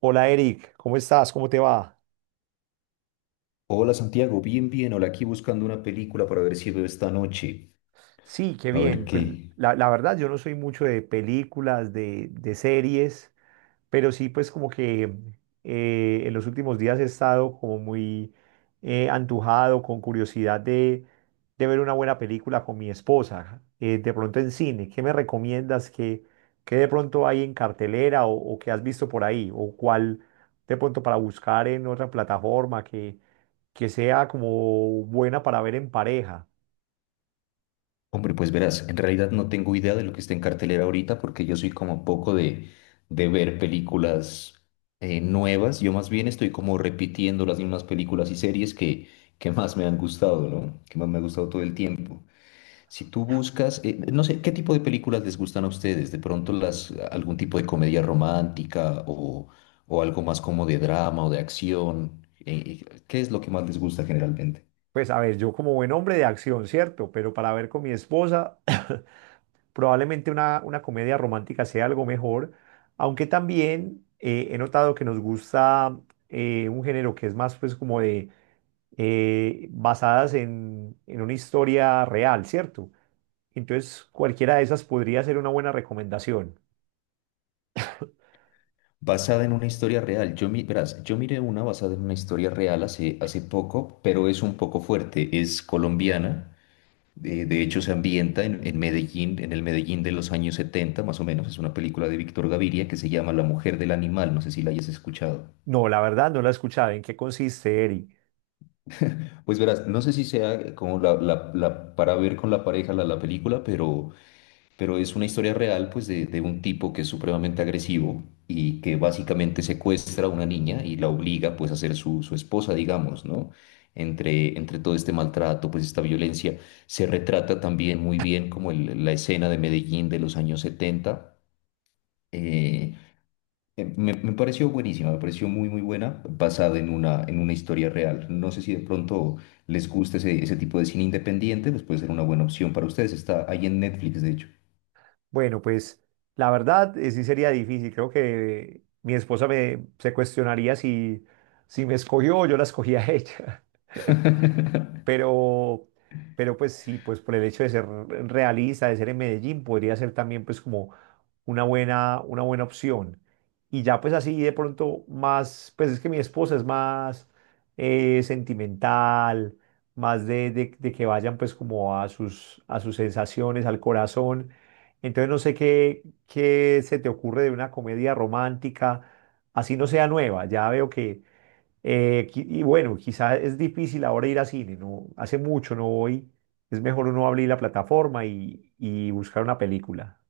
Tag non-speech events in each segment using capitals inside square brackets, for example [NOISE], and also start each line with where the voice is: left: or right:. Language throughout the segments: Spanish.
right: Hola Eric, ¿cómo estás? ¿Cómo te va?
left: Hola Santiago, bien, bien. Hola, aquí buscando una película para ver si veo esta noche.
right: Sí, qué
left: A ver
right: bien. Pues
left: qué.
right: la verdad, yo no soy mucho de películas, de series, pero sí, pues como que en los últimos días he estado como muy antojado, con curiosidad de ver una buena película con mi esposa, de pronto en cine. ¿Qué me recomiendas? ¿Qué de pronto hay en cartelera o qué has visto por ahí? ¿O cuál de pronto para buscar en otra plataforma que sea como buena para ver en pareja?
left: Hombre, pues verás, en realidad no tengo idea de lo que está en cartelera ahorita porque yo soy como poco de ver películas nuevas. Yo más bien estoy como repitiendo las mismas películas y series que más me han gustado, ¿no? Que más me ha gustado todo el tiempo. Si tú buscas, no sé, ¿qué tipo de películas les gustan a ustedes? ¿De pronto las, algún tipo de comedia romántica o algo más como de drama o de acción? ¿Qué es lo que más les gusta generalmente?
right: Pues a ver, yo como buen hombre de acción, ¿cierto? Pero para ver con mi esposa. [COUGHS] Probablemente una comedia romántica sea algo mejor, aunque también he notado que nos gusta un género que es más pues como de basadas en una historia real, ¿cierto? Entonces cualquiera de esas podría ser una buena recomendación.
left: Basada en una historia real. Yo, verás, yo miré una basada en una historia real hace, hace poco, pero es un poco fuerte. Es colombiana. De hecho, se ambienta en Medellín, en el Medellín de los años 70, más o menos. Es una película de Víctor Gaviria que se llama La Mujer del Animal. No sé si la hayas escuchado.
right: No, la verdad no la he escuchado. ¿En qué consiste, Eri?
left: Pues verás, no sé si sea como la para ver con la pareja la, la película, pero es una historia real pues de un tipo que es supremamente agresivo y que básicamente secuestra a una niña y la obliga pues a ser su, su esposa, digamos, ¿no? Entre, entre todo este maltrato, pues esta violencia, se retrata también muy bien como la escena de Medellín de los años 70. eh, Me, me pareció buenísima, me pareció muy, muy buena, basada en una historia real. No sé si de pronto les gusta ese, ese tipo de cine independiente, pues puede ser una buena opción para ustedes. Está ahí en Netflix, de hecho.
right: Bueno, pues la verdad, sí sería difícil. Creo que mi esposa me, se cuestionaría si, si me escogió o yo la escogí a ella. [LAUGHS] Pero, pero pues sí, pues por el hecho de ser realista, de ser en Medellín, podría ser también pues como una buena opción. Y ya pues así de pronto más, pues es que mi esposa es más sentimental, más de que vayan pues como a sus sensaciones, al corazón. Entonces no sé qué, qué se te ocurre de una comedia romántica, así no sea nueva. Ya veo que qui- y bueno, quizá es difícil ahora ir a cine, ¿no? Hace mucho no voy. Es mejor uno abrir la plataforma y buscar una película.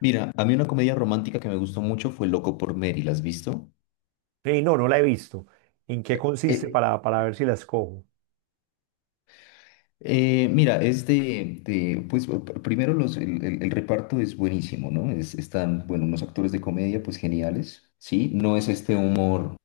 left: Mira, a mí una comedia romántica que me gustó mucho fue Loco por Mary, ¿la has visto?
right: No, no la he visto. ¿En qué consiste
left: Eh,
right: para ver si la escojo?
left: Mira, es de, pues primero los, el, el reparto es buenísimo, ¿no? Están, bueno, unos actores de comedia pues geniales, ¿sí? No es este humor,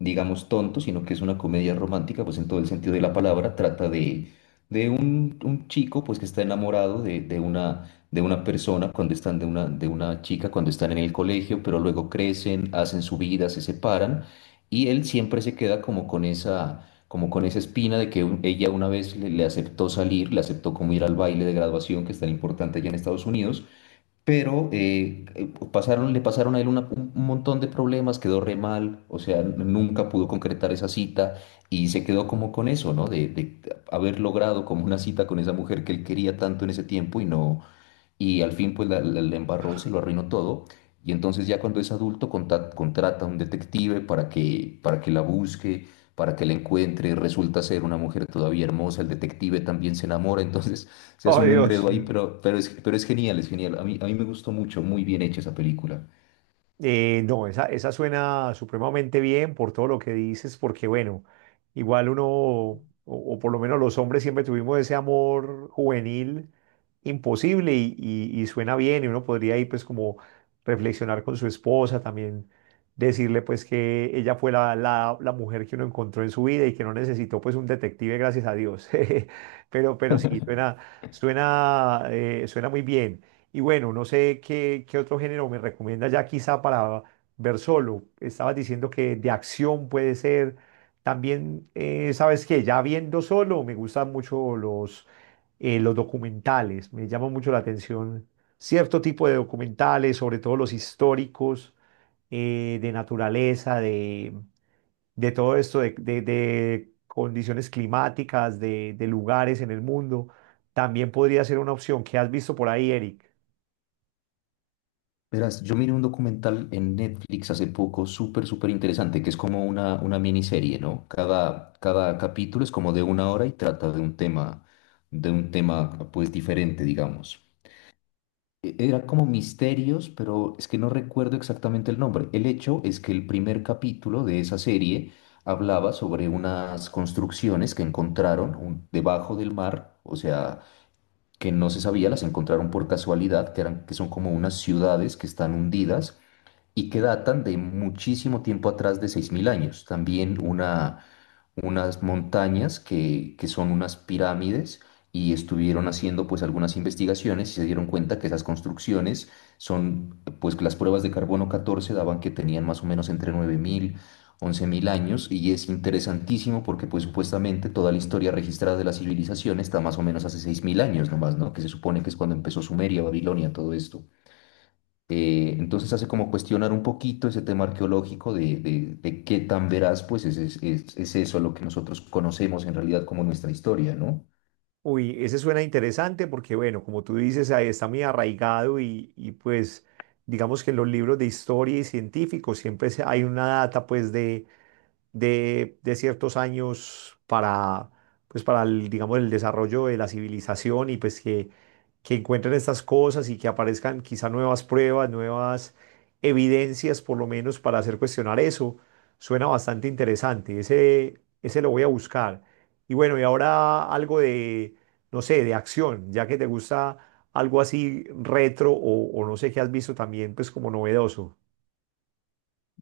left: digamos, tonto, sino que es una comedia romántica, pues en todo el sentido de la palabra, trata de un chico pues que está enamorado de una persona cuando están de una chica, cuando están en el colegio, pero luego crecen, hacen su vida, se separan y él siempre se queda como con esa espina de que ella una vez le, le aceptó salir, le aceptó como ir al baile de graduación, que es tan importante allá en Estados Unidos, pero pasaron, le pasaron a él un montón de problemas, quedó re mal, o sea, nunca pudo concretar esa cita y se quedó como con eso, ¿no? De haber logrado como una cita con esa mujer que él quería tanto en ese tiempo y no, y al fin pues la la embarró, se lo arruinó todo. Y entonces ya cuando es adulto contrata a un detective para que la busque, para que la encuentre, resulta ser una mujer todavía hermosa, el detective también se enamora, entonces se hace
right: Oh,
left: un
right: Dios.
left: enredo ahí, pero es genial, es genial. A mí me gustó mucho, muy bien hecha esa película.
right: No, esa suena supremamente bien por todo lo que dices, porque bueno, igual uno, o por lo menos los hombres siempre tuvimos ese amor juvenil imposible y suena bien y uno podría ir pues como reflexionar con su esposa, también decirle pues que ella fue la, la, la mujer que uno encontró en su vida y que no necesitó pues un detective, gracias a Dios. [LAUGHS] Pero sí, suena, suena, suena muy bien. Y bueno, no sé qué, qué otro género me recomienda ya quizá para ver solo. Estabas diciendo que de acción puede ser. También, ¿sabes qué? Ya viendo solo, me gustan mucho los documentales. Me llama mucho la atención cierto tipo de documentales, sobre todo los históricos, de naturaleza, de todo esto, de condiciones climáticas, de lugares en el mundo. También podría ser una opción. ¿Qué has visto por ahí, Eric?
left: Verás, yo miré un documental en Netflix hace poco, súper, súper interesante, que es como una miniserie, ¿no? Cada, cada capítulo es como de una hora y trata de un tema, pues, diferente, digamos. Era como misterios, pero es que no recuerdo exactamente el nombre. El hecho es que el primer capítulo de esa serie hablaba sobre unas construcciones que encontraron debajo del mar, o sea, que no se sabía, las encontraron por casualidad, que eran, que son como unas ciudades que están hundidas y que datan de muchísimo tiempo atrás de 6000 años. También una, unas montañas que son unas pirámides y estuvieron haciendo pues algunas investigaciones y se dieron cuenta que esas construcciones son, pues que las pruebas de carbono 14 daban que tenían más o menos entre 9000 11000 años y es interesantísimo porque pues supuestamente toda la historia registrada de la civilización está más o menos hace 6000 años nomás, ¿no? Que se supone que es cuando empezó Sumeria, Babilonia, todo esto. Entonces hace como cuestionar un poquito ese tema arqueológico de, de qué tan veraz pues es, es eso lo que nosotros conocemos en realidad como nuestra historia, ¿no?
right: Uy, ese suena interesante porque, bueno, como tú dices, ahí está muy arraigado y, pues digamos que en los libros de historia y científicos siempre se- hay una data pues de ciertos años para, pues para el, digamos, el desarrollo de la civilización y pues que encuentren estas cosas y que aparezcan quizá nuevas pruebas, nuevas evidencias por lo menos para hacer cuestionar eso. Suena bastante interesante. Ese lo voy a buscar. Y bueno, y ahora algo de, no sé, de acción, ya que te gusta algo así retro o no sé qué has visto también, pues como novedoso.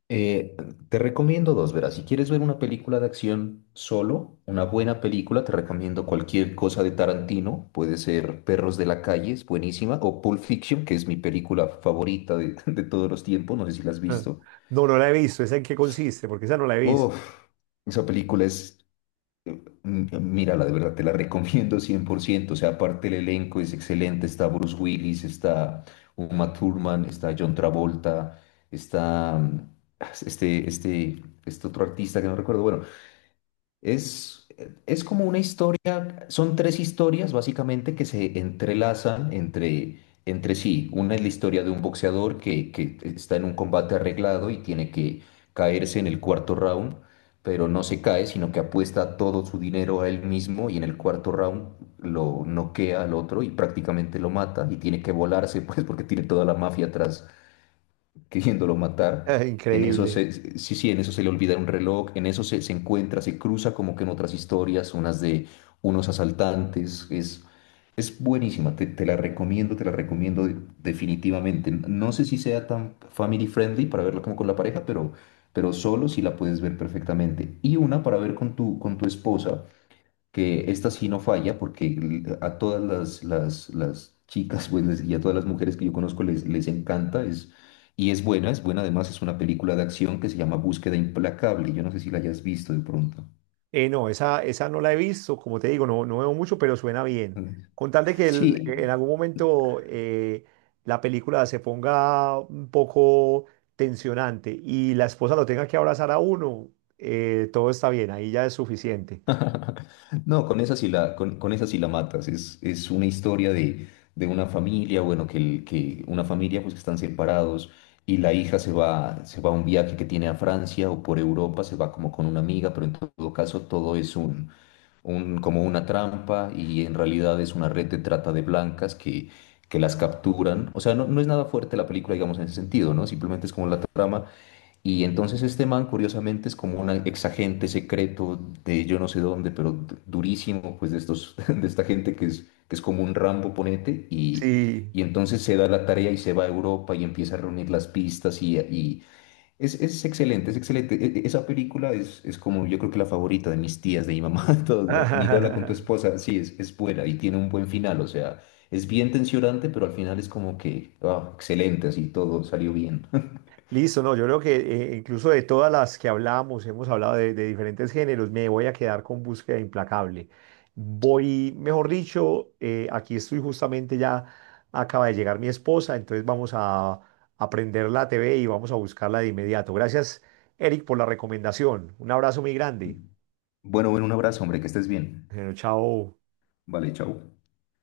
left: Eh, te recomiendo dos, verás, si quieres ver una película de acción solo, una buena película, te recomiendo cualquier cosa de Tarantino, puede ser Perros de la Calle, es buenísima, o Pulp Fiction, que es mi película favorita de, [LAUGHS] de todos los tiempos, no sé si la has
right: Ah.
left: visto.
right: No, no la he visto. ¿Esa en qué consiste? Porque esa no la he visto.
left: Uf, esa película es Mm, Mírala, de verdad, te la recomiendo 100%. O sea, aparte el elenco es excelente. Está Bruce Willis, está Uma Thurman, está John Travolta, está este otro artista que no recuerdo. Bueno, es, es como una historia, son tres historias básicamente que se entrelazan entre, entre sí. Una es la historia de un boxeador que está en un combate arreglado y tiene que caerse en el cuarto round, pero no se cae, sino que apuesta todo su dinero a él mismo y en el cuarto round lo noquea al otro y prácticamente lo mata y tiene que volarse, [LAUGHS] pues porque tiene toda la mafia atrás queriéndolo
right: [LAUGHS]
left: matar.
right: ¡Ah,
left: En eso
right: increíble!
left: se, sí, sí, en eso se le olvida un reloj, en eso se, se encuentra, se cruza como que en otras historias, unas de unos asaltantes. Es buenísima, te, te la recomiendo definitivamente. No sé si sea tan family friendly para verla como con la pareja, pero solo si la puedes ver perfectamente. Y una para ver con tu esposa que esta sí no falla, porque a todas las chicas pues, y a todas las mujeres que yo conozco les, les encanta, es, y es buena además, es una película de acción que se llama Búsqueda Implacable, yo no sé si la hayas visto de pronto.
right: No, esa no la he visto, como te digo, no, no veo mucho, pero suena bien. Con tal de que el- en
left: Sí,
right: algún momento, la película se ponga un poco tensionante y la esposa lo tenga que abrazar a uno, todo está bien, ahí ya es suficiente.
left: [LAUGHS] no, con esa sí la, con esa sí la matas, es una historia de una familia, bueno, que, que una familia pues que están separados. Y la hija se va a un viaje que tiene a Francia o por Europa, se va como con una amiga, pero en todo caso todo es un, como una trampa y en realidad es una red de trata de blancas que las capturan. O sea, no, no es nada fuerte la película, digamos, en ese sentido, ¿no? Simplemente es como la trama. Y entonces este man, curiosamente, es como un exagente secreto de yo no sé dónde, pero durísimo, pues de estos, [LAUGHS] de esta gente que es como un Rambo ponente y...
right: Sí.
left: Y entonces se da la tarea y se va a Europa y empieza a reunir las pistas y, es excelente, es excelente. Esa película es como yo creo que la favorita de mis tías, de mi mamá, [LAUGHS] de todo. ¿No? Mírala con tu
right: [LAUGHS]
left: esposa, sí, es buena y tiene un buen final, o sea, es bien tensionante, pero al final es como que, ah, excelente, así todo salió bien. [LAUGHS]
right: Listo, no, yo creo que incluso de todas las que hablamos, hemos hablado de diferentes géneros, me voy a quedar con Búsqueda Implacable. Voy, mejor dicho, aquí estoy justamente ya, acaba de llegar mi esposa, entonces vamos a prender la TV y vamos a buscarla de inmediato. Gracias, Eric, por la recomendación. Un abrazo muy grande.
left: Bueno, bueno, un abrazo, hombre, que estés bien.
right: Bueno, chao.
left: Vale, chao.